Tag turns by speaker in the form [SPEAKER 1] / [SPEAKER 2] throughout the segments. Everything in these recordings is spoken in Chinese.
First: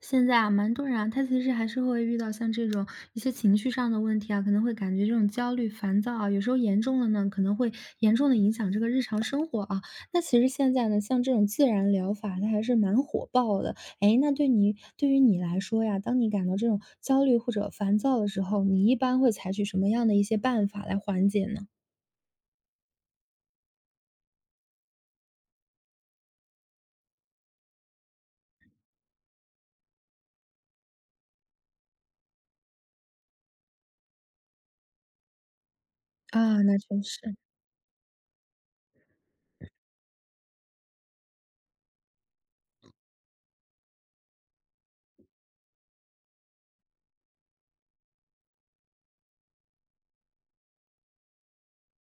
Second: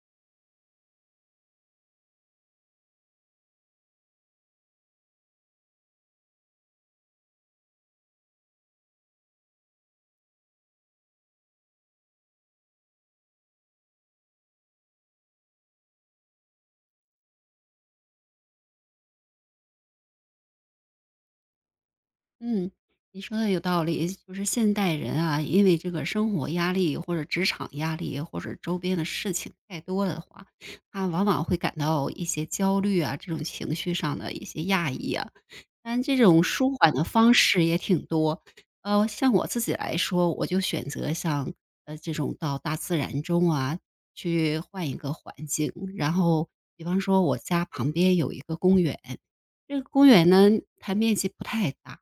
[SPEAKER 1] 现在啊，蛮多人啊，他其实还是会遇到像这种一些情绪上的问题啊，可能会感觉这种焦虑、烦躁啊，有时候严重了呢，可能会严重的影响这个日常生活啊。那其实现在呢，像这种自然疗法，它还是蛮火爆的。哎，那对你对于你来说呀，当你感到这种焦虑或者烦躁的时候，你一般会采取什么样的一些办法来缓解呢？
[SPEAKER 2] 嗯，你说的有道理。就是现代人啊，因为这个生活压力或者职场压力，或者周边的事情太多了的话，他往往会感到一些焦虑啊，这种情绪上的一些压抑啊。但这种
[SPEAKER 1] 啊，
[SPEAKER 2] 舒
[SPEAKER 1] 那
[SPEAKER 2] 缓
[SPEAKER 1] 真
[SPEAKER 2] 的方
[SPEAKER 1] 是，
[SPEAKER 2] 式也挺多。像我自己来说，我就选择像这种到大自然中啊，去换一个环境。然后，比方说我家旁边有一个公园，这个公园呢，它面积不太大。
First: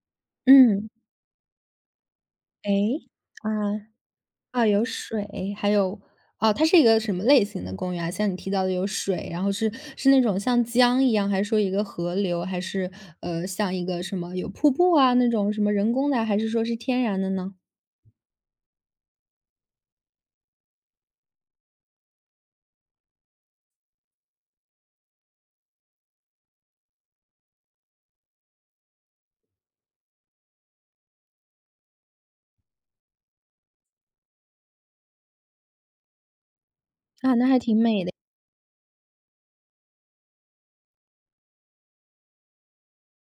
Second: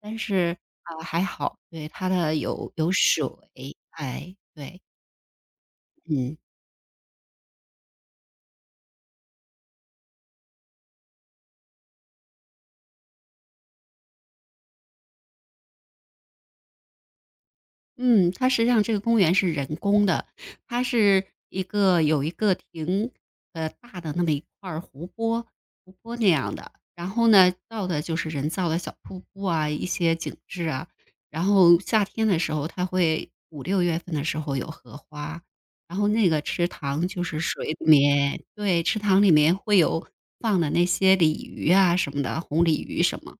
[SPEAKER 2] 但是，
[SPEAKER 1] 嗯，
[SPEAKER 2] 还好，对，它的
[SPEAKER 1] 哎，
[SPEAKER 2] 有水，
[SPEAKER 1] 啊。
[SPEAKER 2] 哎，
[SPEAKER 1] 啊，
[SPEAKER 2] 对。
[SPEAKER 1] 有水，还有
[SPEAKER 2] 嗯。
[SPEAKER 1] 哦，它是一个什么类型的公园啊？像你提到的有水，然后是是那种像江一样，还是说一个河流，还是像一个什么有瀑布啊那种什么人工的啊，还是说是天然的呢？
[SPEAKER 2] 嗯，它实际上这个公园是人工的，它是一个有一个挺大的那么一块儿湖泊，湖泊那样的。然后呢，造的就是人造的小瀑布啊，一些景致啊。然后夏天的时候，它会五六月份的时候有荷花，然后那个池塘就
[SPEAKER 1] 啊，
[SPEAKER 2] 是
[SPEAKER 1] 那还挺
[SPEAKER 2] 水里
[SPEAKER 1] 美的。
[SPEAKER 2] 面，对，池塘里面会有放的那些鲤鱼啊什么的，红鲤鱼什么。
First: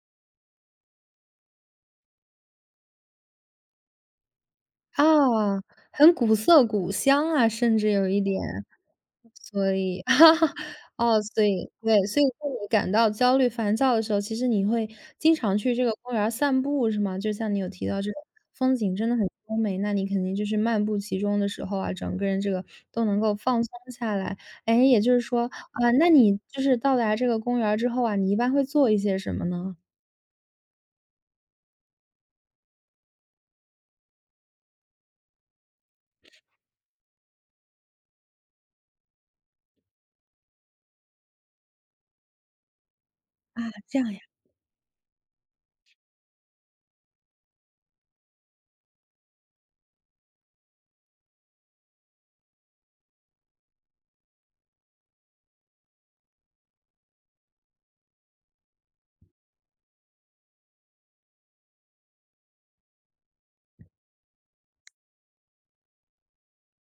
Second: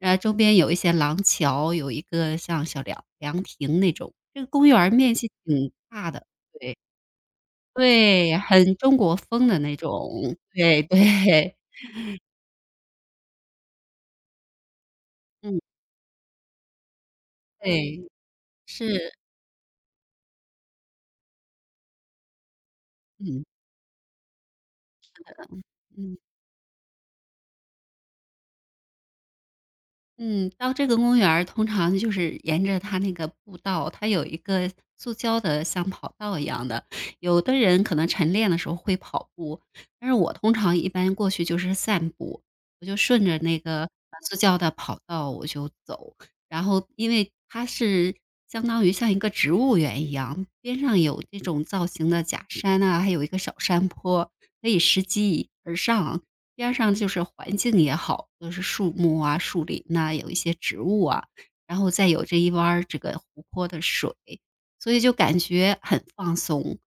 [SPEAKER 2] 周边有一些廊桥，有一个像小凉凉亭那种，这个公园儿面积
[SPEAKER 1] 啊，
[SPEAKER 2] 挺大
[SPEAKER 1] 很
[SPEAKER 2] 的。
[SPEAKER 1] 古色
[SPEAKER 2] 对，
[SPEAKER 1] 古香啊，甚至有一
[SPEAKER 2] 对，
[SPEAKER 1] 点。
[SPEAKER 2] 很中国风的
[SPEAKER 1] 所
[SPEAKER 2] 那
[SPEAKER 1] 以哈
[SPEAKER 2] 种，
[SPEAKER 1] 哈，
[SPEAKER 2] 对
[SPEAKER 1] 哦，所
[SPEAKER 2] 对。
[SPEAKER 1] 以对，所以当你感到焦虑、烦躁的时候，其实你会经常
[SPEAKER 2] 嗯，
[SPEAKER 1] 去这个公园儿散步，是吗？就像你有提到
[SPEAKER 2] 对，
[SPEAKER 1] 这个风景真
[SPEAKER 2] 是。
[SPEAKER 1] 的很优美，那你肯定就是漫步其中的时候啊，整个人这个都能够
[SPEAKER 2] 嗯，
[SPEAKER 1] 放松下来。哎，也就是说，啊，那
[SPEAKER 2] 嗯。
[SPEAKER 1] 你就是到达这个公园儿之后啊，你一般会做一些什么呢？
[SPEAKER 2] 嗯，到这个公园儿通常就是沿着它那个步道，它有一个塑胶的像跑道一样的。有的人可能晨练的时候会跑步，但是我通常一般过去就是散步，我就顺着那
[SPEAKER 1] 啊，
[SPEAKER 2] 个
[SPEAKER 1] 这样呀，
[SPEAKER 2] 塑胶的跑道我就走。然后因为它是相当于像一个植物园一样，边上有这种造型的假山啊，还有一个小山坡，可以拾级而上。边上就是环境也好，就是树木啊、树林呐，有一些植物啊，然后再有这一弯儿这个湖泊的水，所以就感觉很放松。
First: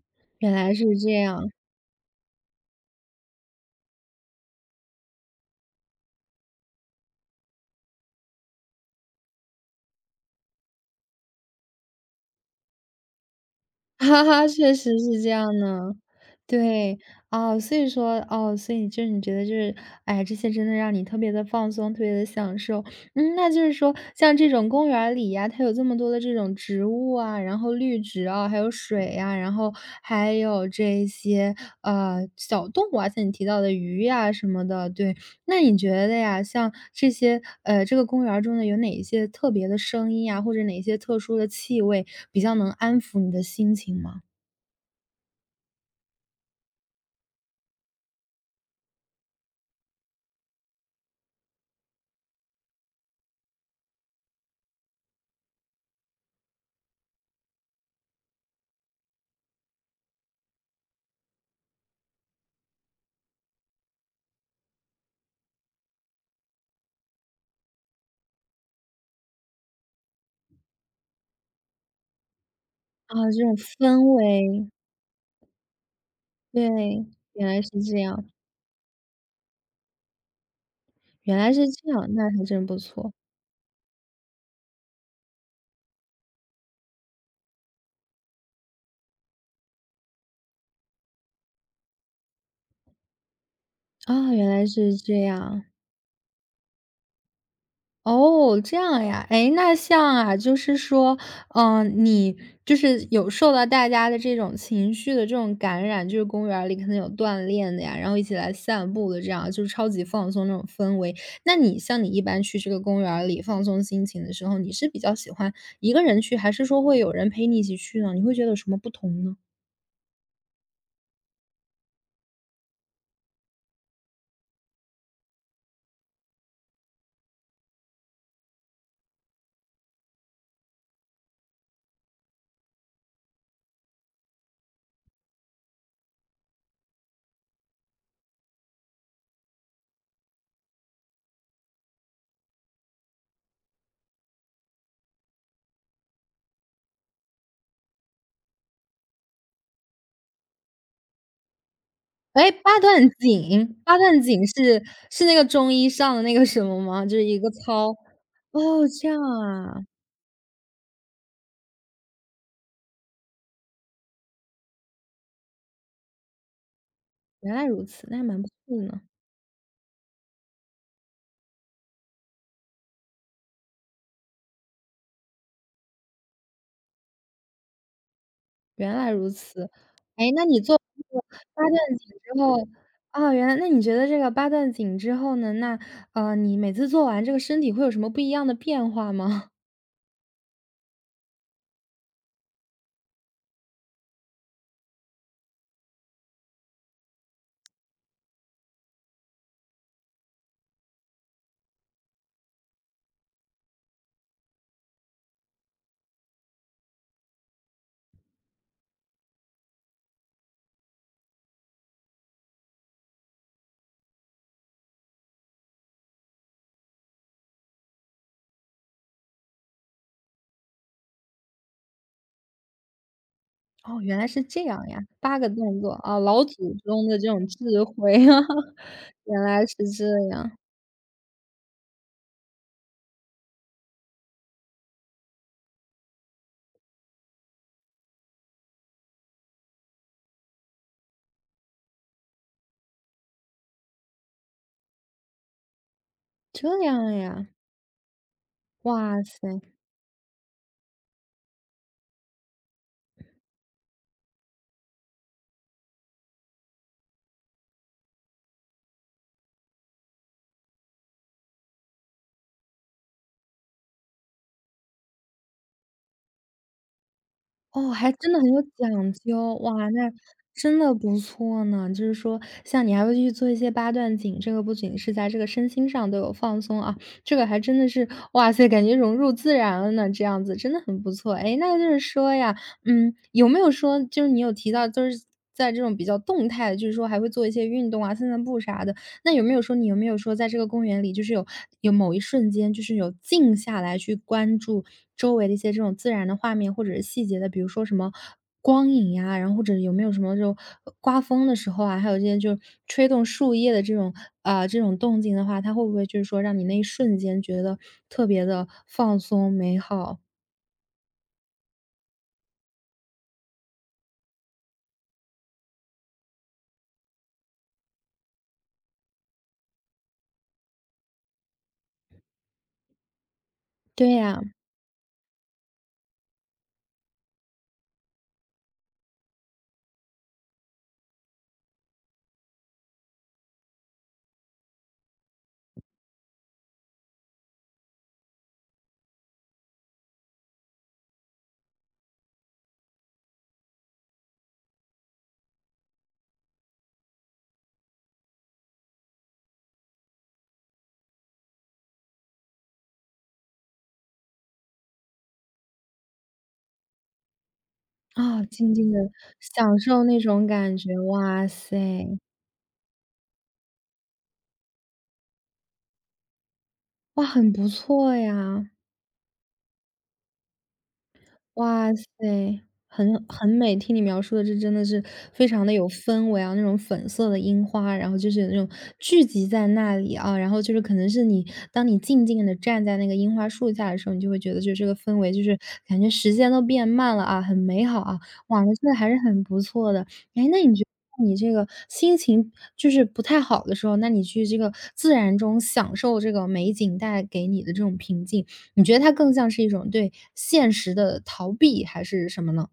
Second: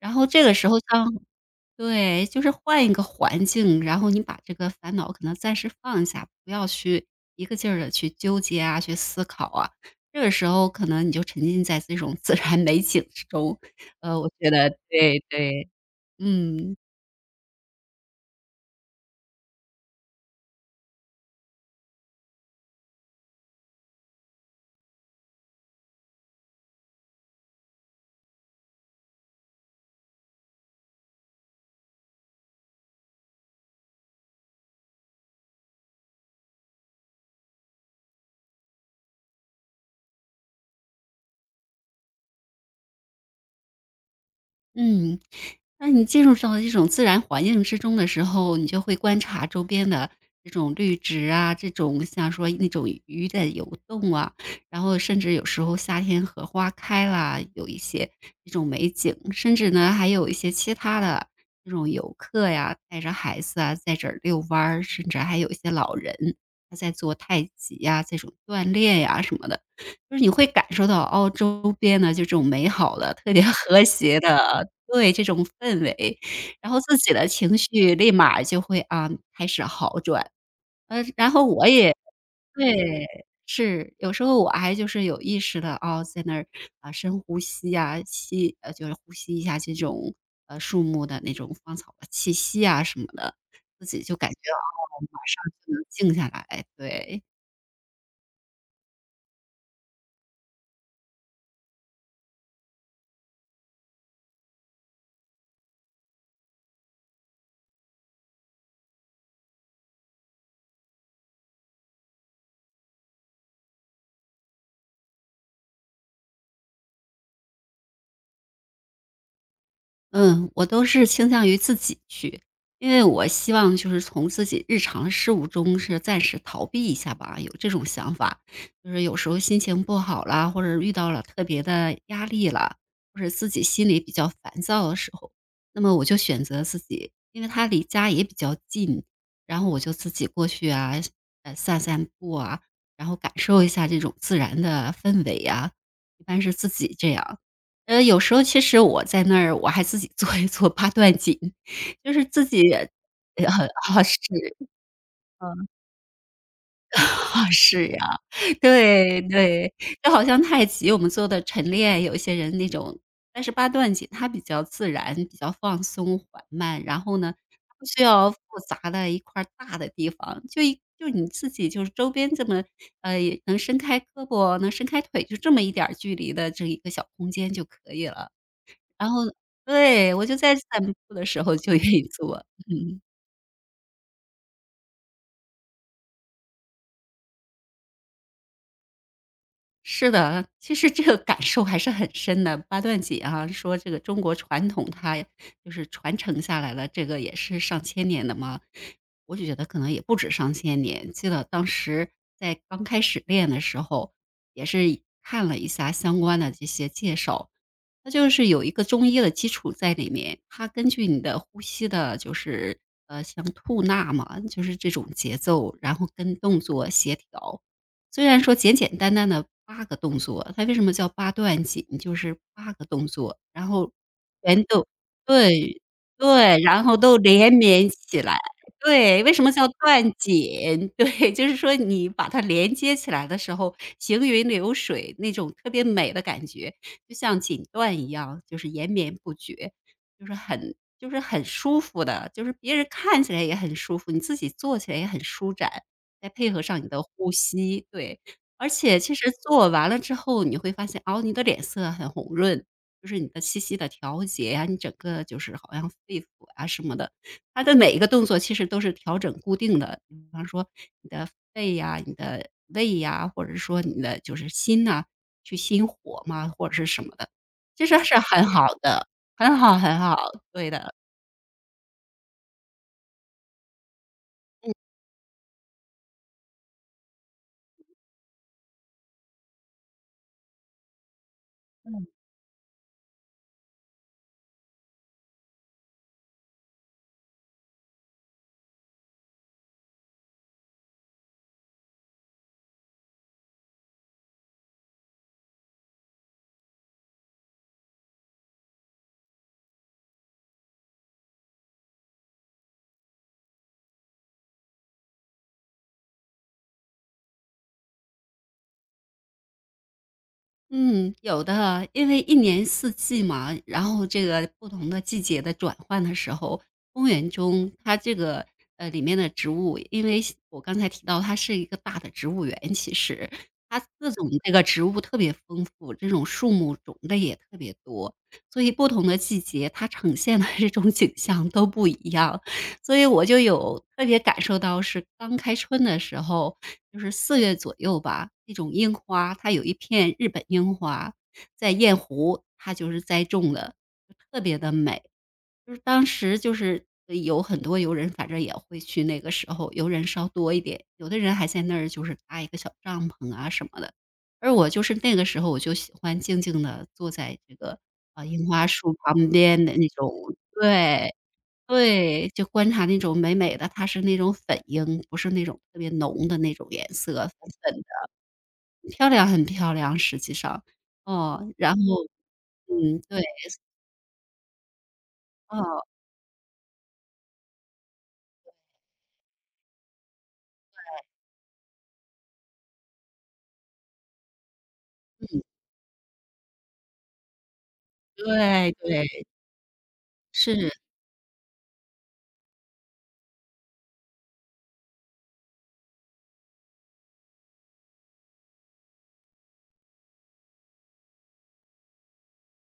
[SPEAKER 2] 然后这
[SPEAKER 1] 原
[SPEAKER 2] 个时
[SPEAKER 1] 来
[SPEAKER 2] 候
[SPEAKER 1] 是
[SPEAKER 2] 像
[SPEAKER 1] 这样。
[SPEAKER 2] 对，就是换一个环境，然后你把这个烦恼可能暂时放下，不要去一个劲儿的去纠结啊、去思考啊。这个时候可能你就沉浸在这种自然美景之中，
[SPEAKER 1] 哈
[SPEAKER 2] 我
[SPEAKER 1] 哈，
[SPEAKER 2] 觉得
[SPEAKER 1] 确实是
[SPEAKER 2] 对
[SPEAKER 1] 这样
[SPEAKER 2] 对。
[SPEAKER 1] 呢。
[SPEAKER 2] 嗯。
[SPEAKER 1] 对，哦，所以说，哦，所以就是你觉得就是，哎，这些真的让你特别的放松，特别的享受。嗯，那就是说像这种公园儿里呀，它有这么多的这种植物啊，然后绿植啊，还有水呀，然后还有这些，小动物啊，像你提到的鱼呀什么的，对，那你觉得呀，像这些这个公园儿中的有哪一些特别的声音呀，或者哪些特殊的气味，比较能安抚你的心情吗？
[SPEAKER 2] 嗯，那你进入到这种自然环境之中的时候，你就会观察周边的这种绿植啊，这种像说那种鱼的游动啊，然后甚至有时候夏天荷花开啦，有一些这种美景，甚至呢还有一些其他的这种游客呀，带着孩子啊在这儿遛弯儿，甚至还有一些老人他在做太极呀、这种锻炼呀、什么的。就是你会感受到哦，周边的就这种美好的、
[SPEAKER 1] 啊，
[SPEAKER 2] 特别
[SPEAKER 1] 这种
[SPEAKER 2] 和
[SPEAKER 1] 氛
[SPEAKER 2] 谐的
[SPEAKER 1] 围，
[SPEAKER 2] 对，这种氛围，然后自
[SPEAKER 1] 对，
[SPEAKER 2] 己的
[SPEAKER 1] 原
[SPEAKER 2] 情
[SPEAKER 1] 来是
[SPEAKER 2] 绪
[SPEAKER 1] 这
[SPEAKER 2] 立
[SPEAKER 1] 样，
[SPEAKER 2] 马就会啊，开始好转。然
[SPEAKER 1] 原
[SPEAKER 2] 后
[SPEAKER 1] 来
[SPEAKER 2] 我
[SPEAKER 1] 是这
[SPEAKER 2] 也
[SPEAKER 1] 样，那还真不
[SPEAKER 2] 对，
[SPEAKER 1] 错，
[SPEAKER 2] 是，有时候我还就是有意识的哦，在那儿，啊，深呼吸呀，就是呼吸一下这种，树木的那种芳草的气息啊什么的，自己就感
[SPEAKER 1] 啊，
[SPEAKER 2] 觉，
[SPEAKER 1] 原来是
[SPEAKER 2] 哦，马
[SPEAKER 1] 这
[SPEAKER 2] 上
[SPEAKER 1] 样。
[SPEAKER 2] 就能静下来，对。
[SPEAKER 1] 哦，这样呀。哎，那像啊，就是说，嗯，你就是有受到大家的这种情绪的这种感染，就是公园儿里可能有锻炼的呀，然后一起来散步的这样，就是超级放松那种氛围。那你像你一般去这个公园儿里放松心情的时候，你是比较喜欢一个人去，还是说会有人陪你一起去呢？你会觉得有什么不同呢？
[SPEAKER 2] 嗯，我都是倾向于自己去，因为我希望就是从自己日常事务中是暂时逃避一下吧，有这种想法。就是有时候心情不好啦，或者遇到了特别的压力啦，或者自己心里比较烦躁的时候，那么我就选择自己，因为它离家也比较近，然后我就自己过去啊，散散步啊，然后感受一下这种自然的氛围啊，一般是自己这样。有时候其实我在那儿，我还自己做一做八段锦，就是自
[SPEAKER 1] 哎，
[SPEAKER 2] 己
[SPEAKER 1] 八
[SPEAKER 2] 呃，
[SPEAKER 1] 段锦，八
[SPEAKER 2] 啊，是，
[SPEAKER 1] 段锦是是那个中医上的那个什么吗？就是一
[SPEAKER 2] 啊，
[SPEAKER 1] 个
[SPEAKER 2] 是
[SPEAKER 1] 操
[SPEAKER 2] 呀，
[SPEAKER 1] 哦，这样
[SPEAKER 2] 对，对，
[SPEAKER 1] 啊。
[SPEAKER 2] 就好像太极我们做的晨练，有一些人那种但是八段锦它比较自然，比较放松缓慢，然后呢，
[SPEAKER 1] 原来如
[SPEAKER 2] 不需
[SPEAKER 1] 此，那还
[SPEAKER 2] 要复
[SPEAKER 1] 蛮不错的
[SPEAKER 2] 杂
[SPEAKER 1] 呢。
[SPEAKER 2] 的一块儿大的地方，就你自己就是周边这么，呃，能伸开胳膊，能伸开腿，就这么一点儿距离的这一个小空间就可以了。
[SPEAKER 1] 原
[SPEAKER 2] 然
[SPEAKER 1] 来
[SPEAKER 2] 后
[SPEAKER 1] 如此，
[SPEAKER 2] 对，我
[SPEAKER 1] 哎，
[SPEAKER 2] 就
[SPEAKER 1] 那
[SPEAKER 2] 在
[SPEAKER 1] 你
[SPEAKER 2] 散
[SPEAKER 1] 做这
[SPEAKER 2] 步
[SPEAKER 1] 个
[SPEAKER 2] 的时候
[SPEAKER 1] 八
[SPEAKER 2] 就愿
[SPEAKER 1] 段
[SPEAKER 2] 意
[SPEAKER 1] 锦
[SPEAKER 2] 做。
[SPEAKER 1] 之后
[SPEAKER 2] 嗯
[SPEAKER 1] 啊，原来那你觉得这个八段锦之后呢，那，你每次做完这个身体会有什么不一样的变化吗？
[SPEAKER 2] 是的，其实这个感受还是很深的。八段锦啊，说这个中国传统它就是传承下来了，这个也是上千年的嘛。我就觉得可能也不止上千年。记得当时在刚开始练的时候，也是看了一下相关的这些介绍，它就是有一个中医的基础在里面，它根据你的呼吸的，就是像吐纳嘛，就是这种节奏，然后跟动作协调。虽然说简简单单的八个动作，它为什么叫八段锦？就是八个动作，然后
[SPEAKER 1] 哦，原来是这
[SPEAKER 2] 全
[SPEAKER 1] 样
[SPEAKER 2] 都
[SPEAKER 1] 呀八个动
[SPEAKER 2] 对。
[SPEAKER 1] 作，啊，老
[SPEAKER 2] 对，
[SPEAKER 1] 祖
[SPEAKER 2] 然后
[SPEAKER 1] 宗的
[SPEAKER 2] 都
[SPEAKER 1] 这种
[SPEAKER 2] 连
[SPEAKER 1] 智
[SPEAKER 2] 绵
[SPEAKER 1] 慧，
[SPEAKER 2] 起来。
[SPEAKER 1] 啊，
[SPEAKER 2] 对，为
[SPEAKER 1] 原
[SPEAKER 2] 什么
[SPEAKER 1] 来
[SPEAKER 2] 叫
[SPEAKER 1] 是
[SPEAKER 2] 断
[SPEAKER 1] 这样，
[SPEAKER 2] 锦？对，就是说你把它连接起来的时候，行云流水那种特别美的感觉，就像锦缎一样，就是延绵不绝，就是很舒服的，就是别人看起来也很舒服，你自己做起来也很舒展。再配合上
[SPEAKER 1] 这
[SPEAKER 2] 你的
[SPEAKER 1] 样
[SPEAKER 2] 呼
[SPEAKER 1] 呀，
[SPEAKER 2] 吸，对。而且其
[SPEAKER 1] 哇
[SPEAKER 2] 实
[SPEAKER 1] 塞。
[SPEAKER 2] 做完了之后，你会发现，哦，你的脸色很红润，就是你的气息的调节呀，你整个就是好像肺腑啊什么的，它的每一个动作其实都是调整固定的。比方说你的肺呀、你的胃呀，或者是说你的就是心呐，去心火嘛，或者是什么的，其
[SPEAKER 1] 哦，
[SPEAKER 2] 实
[SPEAKER 1] 还
[SPEAKER 2] 是
[SPEAKER 1] 真的
[SPEAKER 2] 很
[SPEAKER 1] 很有
[SPEAKER 2] 好的，
[SPEAKER 1] 讲究，
[SPEAKER 2] 很好
[SPEAKER 1] 哇，
[SPEAKER 2] 很
[SPEAKER 1] 那
[SPEAKER 2] 好，对
[SPEAKER 1] 真的
[SPEAKER 2] 的。
[SPEAKER 1] 不错呢。就是说，像你还会去做一些八段锦，这个不仅是在这个身心上都有放松啊，这个还真的是，哇塞，感觉融入自然了呢，这样子真的很不错。哎，那就是说呀，嗯，有没有说，就是你有提到，就是在这种比较动态的，就是说还会做一些运动啊、散散步啥的。那有没有说你有没有说在这个公园里，就是有有某一瞬间，就是有静下来去关注周围的一些这种自然的画面或者是细节的，比如说什么光影呀，然后或者有没有什么这种刮风的时候啊，还有这些就吹动树叶的这种啊、这种动静的话，它会不会就是说让你那一瞬间觉得特别的放松美好？
[SPEAKER 2] 嗯，有的，因为一年四季嘛，然后这个不同的季节的转换的时候，公园中它这个里面的植物，因为我刚才提到它是一个大的植物园，其实它
[SPEAKER 1] 对
[SPEAKER 2] 各种
[SPEAKER 1] 呀、
[SPEAKER 2] 这个植物特别丰富，这种树木种类也特别多，所以不同的季节它呈现的这种景象都不一样，所以我就有特别感受到是刚开春的时候。就是四月左右吧，那种樱花，它有一片日本樱花，在雁湖，它就是栽种的，就特别的美。就是当时就是有很多游人，反正也会去，那个时候游人稍多一点，有的人还在那儿就是搭一个小帐篷啊什么的。而我就是那个时候我就喜欢静静的坐在这个，啊
[SPEAKER 1] 啊，
[SPEAKER 2] 樱花
[SPEAKER 1] 静静
[SPEAKER 2] 树
[SPEAKER 1] 的
[SPEAKER 2] 旁边的
[SPEAKER 1] 享
[SPEAKER 2] 那
[SPEAKER 1] 受
[SPEAKER 2] 种
[SPEAKER 1] 那种感觉，
[SPEAKER 2] 对。
[SPEAKER 1] 哇塞，
[SPEAKER 2] 对，就观察那种美美的，它是那种粉樱，不是那种特别浓的那种颜色，
[SPEAKER 1] 哇，
[SPEAKER 2] 粉
[SPEAKER 1] 很不
[SPEAKER 2] 粉
[SPEAKER 1] 错
[SPEAKER 2] 的，
[SPEAKER 1] 呀。
[SPEAKER 2] 漂亮，很漂亮，实际上。哦，然
[SPEAKER 1] 哇塞，
[SPEAKER 2] 后嗯，对，
[SPEAKER 1] 很很美，听你描述的这真的是非常的
[SPEAKER 2] 哦，
[SPEAKER 1] 有氛围啊，那种粉色的樱花，然后就是有那种聚集在那里啊，然后就是可能是你当你静静的站在那个樱花树下的时候，你就会觉得就是这个氛围
[SPEAKER 2] 嗯，
[SPEAKER 1] 就是感觉时间都变慢了啊，很美好啊，哇，
[SPEAKER 2] 对
[SPEAKER 1] 那真的
[SPEAKER 2] 对，
[SPEAKER 1] 还是很不错的。哎，那
[SPEAKER 2] 是。
[SPEAKER 1] 你觉得你这个心情就是不太好的时候，那你去这个自然中享受这个美景带给你的这种平静，你觉得它更像是一种对现实的逃避还是什么呢？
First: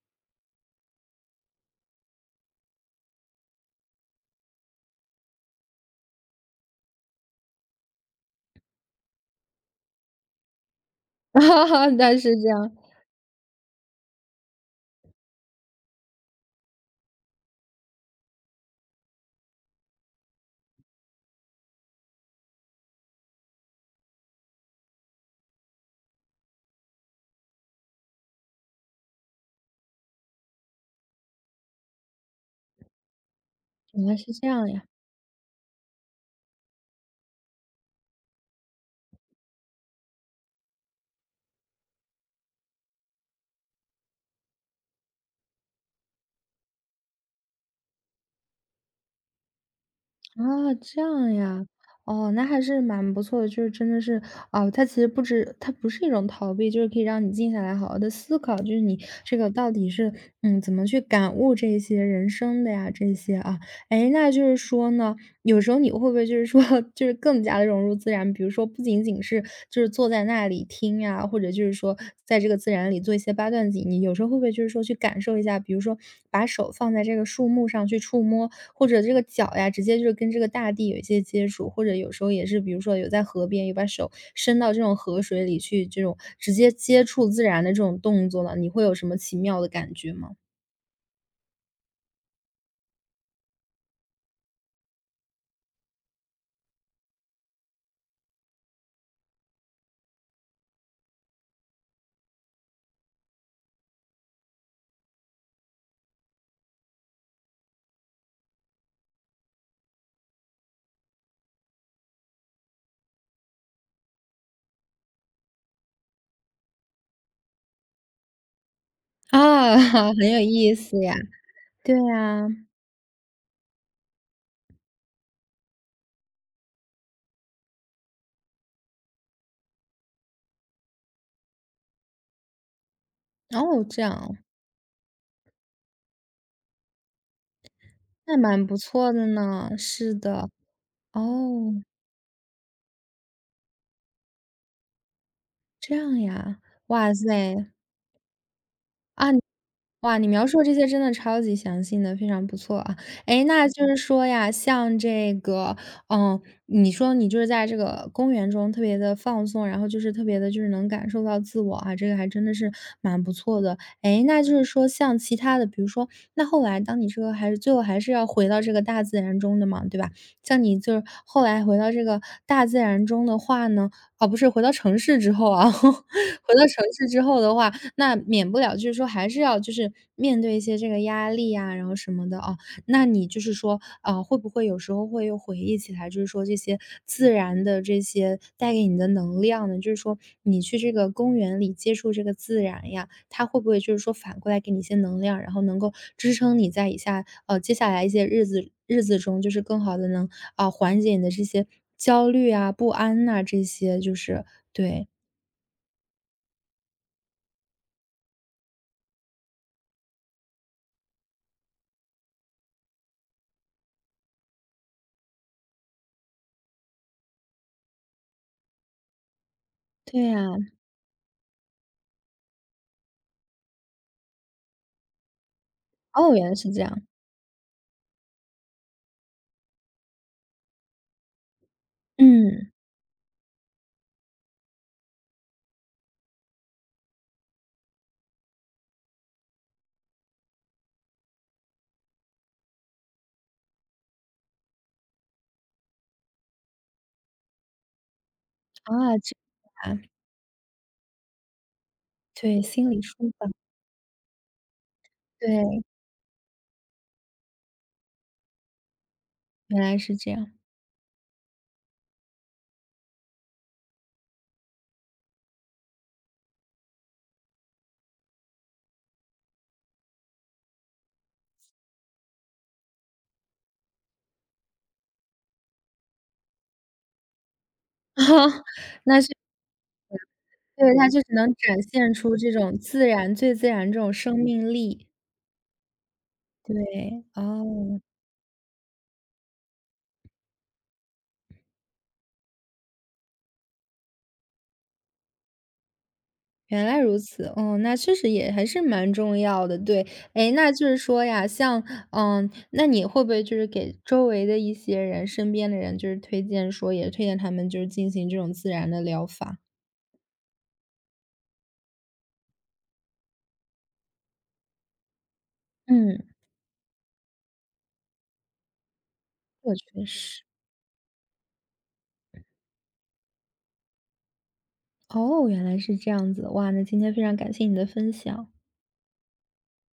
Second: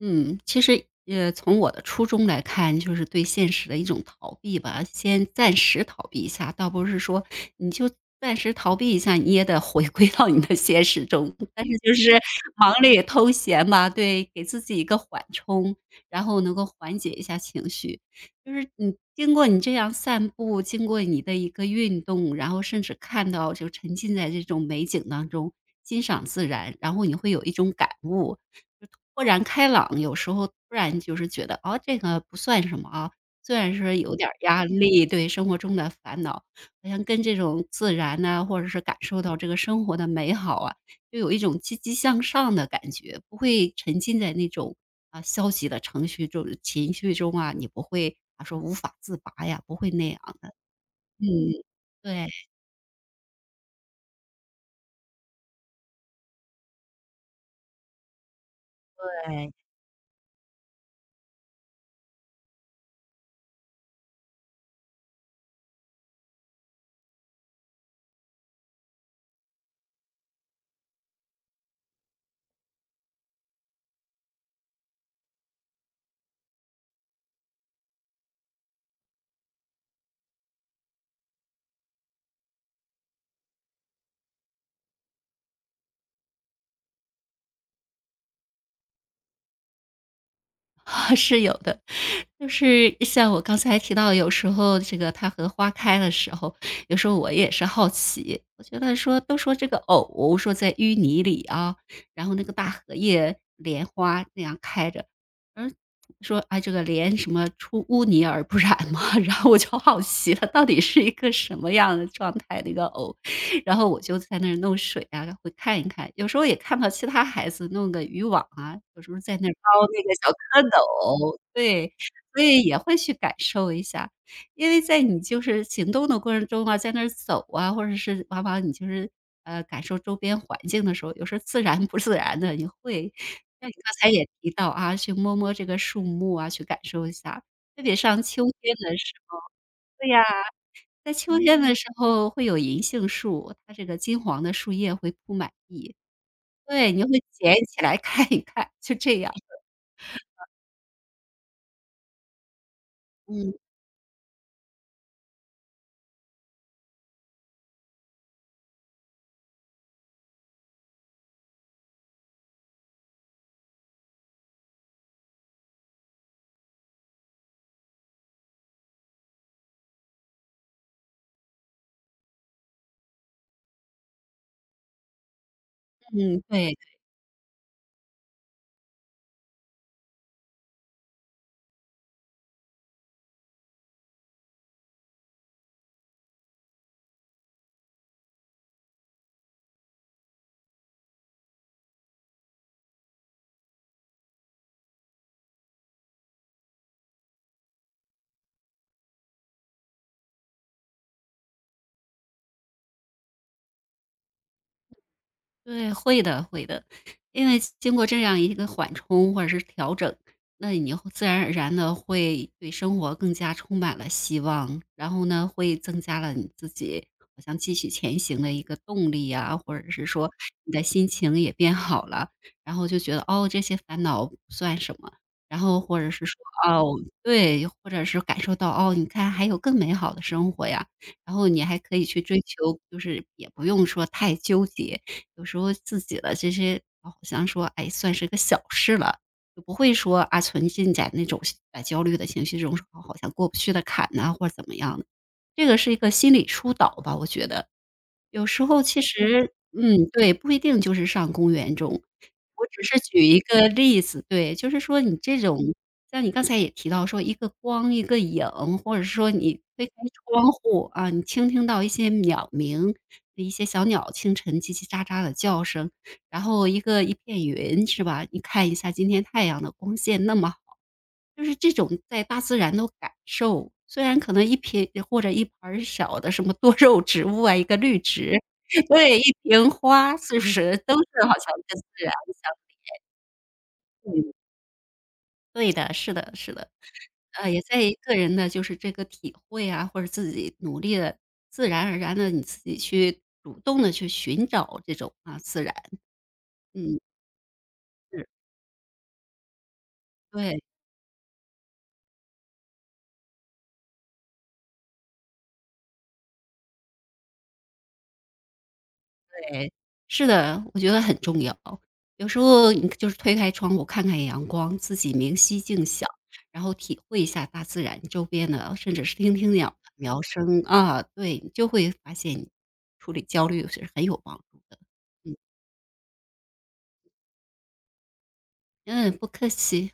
[SPEAKER 2] 嗯，其实，从我的初衷来看，就是对现实的一种逃避吧，先暂时逃避一下，倒不是说你就暂时逃避一下，你也得回归到你的现实中。但是就 是
[SPEAKER 1] 但是这样
[SPEAKER 2] 忙里偷闲吧，对，给自己一个缓冲，然后能够缓解一下情绪。就是你经过你这样散步，经过你的一个运动，然后甚至看到就沉浸在这种美景当中，欣赏自然，然后你会有一种感悟，就豁然开朗。有时候突然就是觉得，哦，这个不算什么啊，虽然是
[SPEAKER 1] 原来
[SPEAKER 2] 有点
[SPEAKER 1] 是
[SPEAKER 2] 儿
[SPEAKER 1] 这
[SPEAKER 2] 压
[SPEAKER 1] 样呀。
[SPEAKER 2] 力，对生活中的烦恼，好像跟这种自然呐、或者是感受到这个生活的美好啊，就有一种积极向上的感觉，不会沉浸在那种啊，消极的程序中情绪中啊，你不会啊说无法自拔呀，不会那样的。
[SPEAKER 1] 啊，这
[SPEAKER 2] 嗯，
[SPEAKER 1] 样呀，
[SPEAKER 2] 对。
[SPEAKER 1] 哦，那还是蛮不错的，就是真的是，哦，它其实不止，它不是一种逃避，就是可以让你静下来好好的思考，就是你这个
[SPEAKER 2] 对。
[SPEAKER 1] 到底是，嗯，怎么去感悟这些人生的呀，这些啊，哎，那就是说呢，有时候你会不会就是说，就是更加的融入自然，比如说不仅仅是就是坐在那里听呀，或者就是说在这个自然里做一些八段锦，你有时候会不会就是说去感受一下，比如说把手放在这个树木上去触摸，或者这个脚呀，直接就是跟这个大地有一些接触，或者有时候也是比如说有在河边有把手伸到这种河水里去，这种直接接触自然的这种动作呢，你会有什么奇妙的感觉吗？
[SPEAKER 2] 啊是有的，就是像我刚才提到，有时候这个它和花开的时候，有时候我也是好奇，我觉得说都说这个藕说在淤泥里啊，然后那个大荷叶莲花那样开着，而说啊这个莲什么出污泥而不染嘛，然后我就好奇它到底是一个什么样的状态那个藕，然后我就在那儿弄水啊，会看一看，有时候也看到其他孩子弄个渔网啊，有时候
[SPEAKER 1] 啊，
[SPEAKER 2] 在那儿掏那个
[SPEAKER 1] 很
[SPEAKER 2] 小
[SPEAKER 1] 有
[SPEAKER 2] 蝌
[SPEAKER 1] 意思呀。
[SPEAKER 2] 蚪，对，
[SPEAKER 1] 对
[SPEAKER 2] 所
[SPEAKER 1] 呀，
[SPEAKER 2] 以也会去感受一下。因为在你就是行动的过程中啊，在那儿走啊，或者是往往你就是，感受周边环境的时候，有时候自然不自然的，你会像你
[SPEAKER 1] 哦，
[SPEAKER 2] 刚
[SPEAKER 1] 这
[SPEAKER 2] 才
[SPEAKER 1] 样
[SPEAKER 2] 也
[SPEAKER 1] 哦
[SPEAKER 2] 提到啊，去摸摸这个树木啊，去感受一下。特别上
[SPEAKER 1] 那
[SPEAKER 2] 秋
[SPEAKER 1] 蛮
[SPEAKER 2] 天
[SPEAKER 1] 不
[SPEAKER 2] 的
[SPEAKER 1] 错
[SPEAKER 2] 时
[SPEAKER 1] 的
[SPEAKER 2] 候
[SPEAKER 1] 呢，
[SPEAKER 2] 对
[SPEAKER 1] 是
[SPEAKER 2] 呀，
[SPEAKER 1] 的。
[SPEAKER 2] 在秋天的
[SPEAKER 1] 哦，
[SPEAKER 2] 时候会有银杏树，它这个金黄的树叶会铺满地，
[SPEAKER 1] 这样呀，
[SPEAKER 2] 对，你会
[SPEAKER 1] 哇
[SPEAKER 2] 捡
[SPEAKER 1] 塞。
[SPEAKER 2] 起来看一看，就这样，
[SPEAKER 1] 哇，你描述的这些真的超级详细的，非常不错啊。哎，
[SPEAKER 2] 嗯
[SPEAKER 1] 那就是说呀，像这个，嗯，你说你就是在这个公园中特别的放松，然后就是特别的，就是能感受到自我啊，这个还真的是蛮不错的。哎，那就是说像其他的，比如说那后来当你这个还是最后还是要回到这个大自然中的嘛，对吧？像你就是后来回到这个大自然中的话呢，哦，不是回到城市之后啊，回
[SPEAKER 2] 嗯，
[SPEAKER 1] 到
[SPEAKER 2] 对。
[SPEAKER 1] 城市之后的话，那免不了就是说还是要就是面对一些这个压力呀，然后什么的哦。那你就是说，会不会有时候会又回忆起来，就是说这些自然的这些带给你的能量呢？就是说你去这个公园里接触这个自然呀，它会不会就是说反过来给你一些能量，然后能够支撑你在以下接下来一些日子日子中，就是更好的能啊、缓解你的这些焦虑啊、不安呐、这些，就是对
[SPEAKER 2] 对，会的。因为经过这样一个缓冲或者是调整，那你会自然而然的会对生活更加充满了希望，然后呢，会增加了你自己好像继续前行的一个动力呀，或者是
[SPEAKER 1] 对
[SPEAKER 2] 说
[SPEAKER 1] 呀、
[SPEAKER 2] 你的心情也变好了，然后就觉得，哦，这些烦恼不算什么。然后或者是
[SPEAKER 1] 哦，
[SPEAKER 2] 说，
[SPEAKER 1] 原来是这
[SPEAKER 2] 哦
[SPEAKER 1] 样，
[SPEAKER 2] 对，或者是感受到，哦，你看还有更美好的生活呀，然后你还可以去追
[SPEAKER 1] 嗯。
[SPEAKER 2] 求，就是也不用说太纠结。有时候自己的这些好像说，哎，算是个小事了，就不会说啊存进在那种哎焦虑的情绪中，好像过不去的坎呐、或者怎么样的。这个是一个心理疏导吧，我觉得。有时候
[SPEAKER 1] 啊，
[SPEAKER 2] 其
[SPEAKER 1] 这
[SPEAKER 2] 实
[SPEAKER 1] 样啊，
[SPEAKER 2] 嗯，对，不一定就是上公园中。
[SPEAKER 1] 对，
[SPEAKER 2] 我只
[SPEAKER 1] 心
[SPEAKER 2] 是
[SPEAKER 1] 理
[SPEAKER 2] 举
[SPEAKER 1] 疏
[SPEAKER 2] 一
[SPEAKER 1] 导，
[SPEAKER 2] 个例子，对，就是说你这种
[SPEAKER 1] 对，
[SPEAKER 2] 像你刚才也提到说一个光、一个影，或者是说你
[SPEAKER 1] 原
[SPEAKER 2] 推开
[SPEAKER 1] 来是这样。
[SPEAKER 2] 窗户，啊，你倾听到一些鸟鸣，一些小鸟清晨叽叽喳喳的叫声，然后一个一片云，是吧？你看一下今天太阳的光线那么就是这种在大自然的感受，虽然可能一瓶或者一盘儿小的什么多肉植物啊，一个绿植，对，一瓶花，是不是
[SPEAKER 1] 对，
[SPEAKER 2] 都
[SPEAKER 1] 它
[SPEAKER 2] 是
[SPEAKER 1] 就是
[SPEAKER 2] 好
[SPEAKER 1] 能
[SPEAKER 2] 像跟
[SPEAKER 1] 展
[SPEAKER 2] 自然
[SPEAKER 1] 现出这
[SPEAKER 2] 相
[SPEAKER 1] 种自然最自然这种
[SPEAKER 2] 对的？
[SPEAKER 1] 生命力。
[SPEAKER 2] 对的，是的，是的。
[SPEAKER 1] 对，
[SPEAKER 2] 也在于
[SPEAKER 1] 哦，
[SPEAKER 2] 个人的就是这个体会啊，或者自己努力的，自然而然的，你自己去主动的去寻找这种啊，自然，
[SPEAKER 1] 原来
[SPEAKER 2] 嗯，
[SPEAKER 1] 如此，哦，那确
[SPEAKER 2] 是，
[SPEAKER 1] 实也还是蛮重要的，对。哎，
[SPEAKER 2] 对。
[SPEAKER 1] 那就是说呀，像嗯，那你会不会就是给周围的一些人身边的人就是推荐说也推荐他们就是进行这种自然的疗法？
[SPEAKER 2] 对，是的，我觉得很重要。有时候你就是推开窗户看看阳光，自己明晰静想，
[SPEAKER 1] 嗯，
[SPEAKER 2] 然后体会一下大自然周边的，甚至是听听鸟
[SPEAKER 1] 觉
[SPEAKER 2] 的
[SPEAKER 1] 确
[SPEAKER 2] 苗
[SPEAKER 1] 实。
[SPEAKER 2] 声啊，对，你就会发现处理焦虑是很有帮助的。嗯
[SPEAKER 1] 哦，原来是这样子，哇，那今天非常感谢你的分享。
[SPEAKER 2] 嗯，不客气。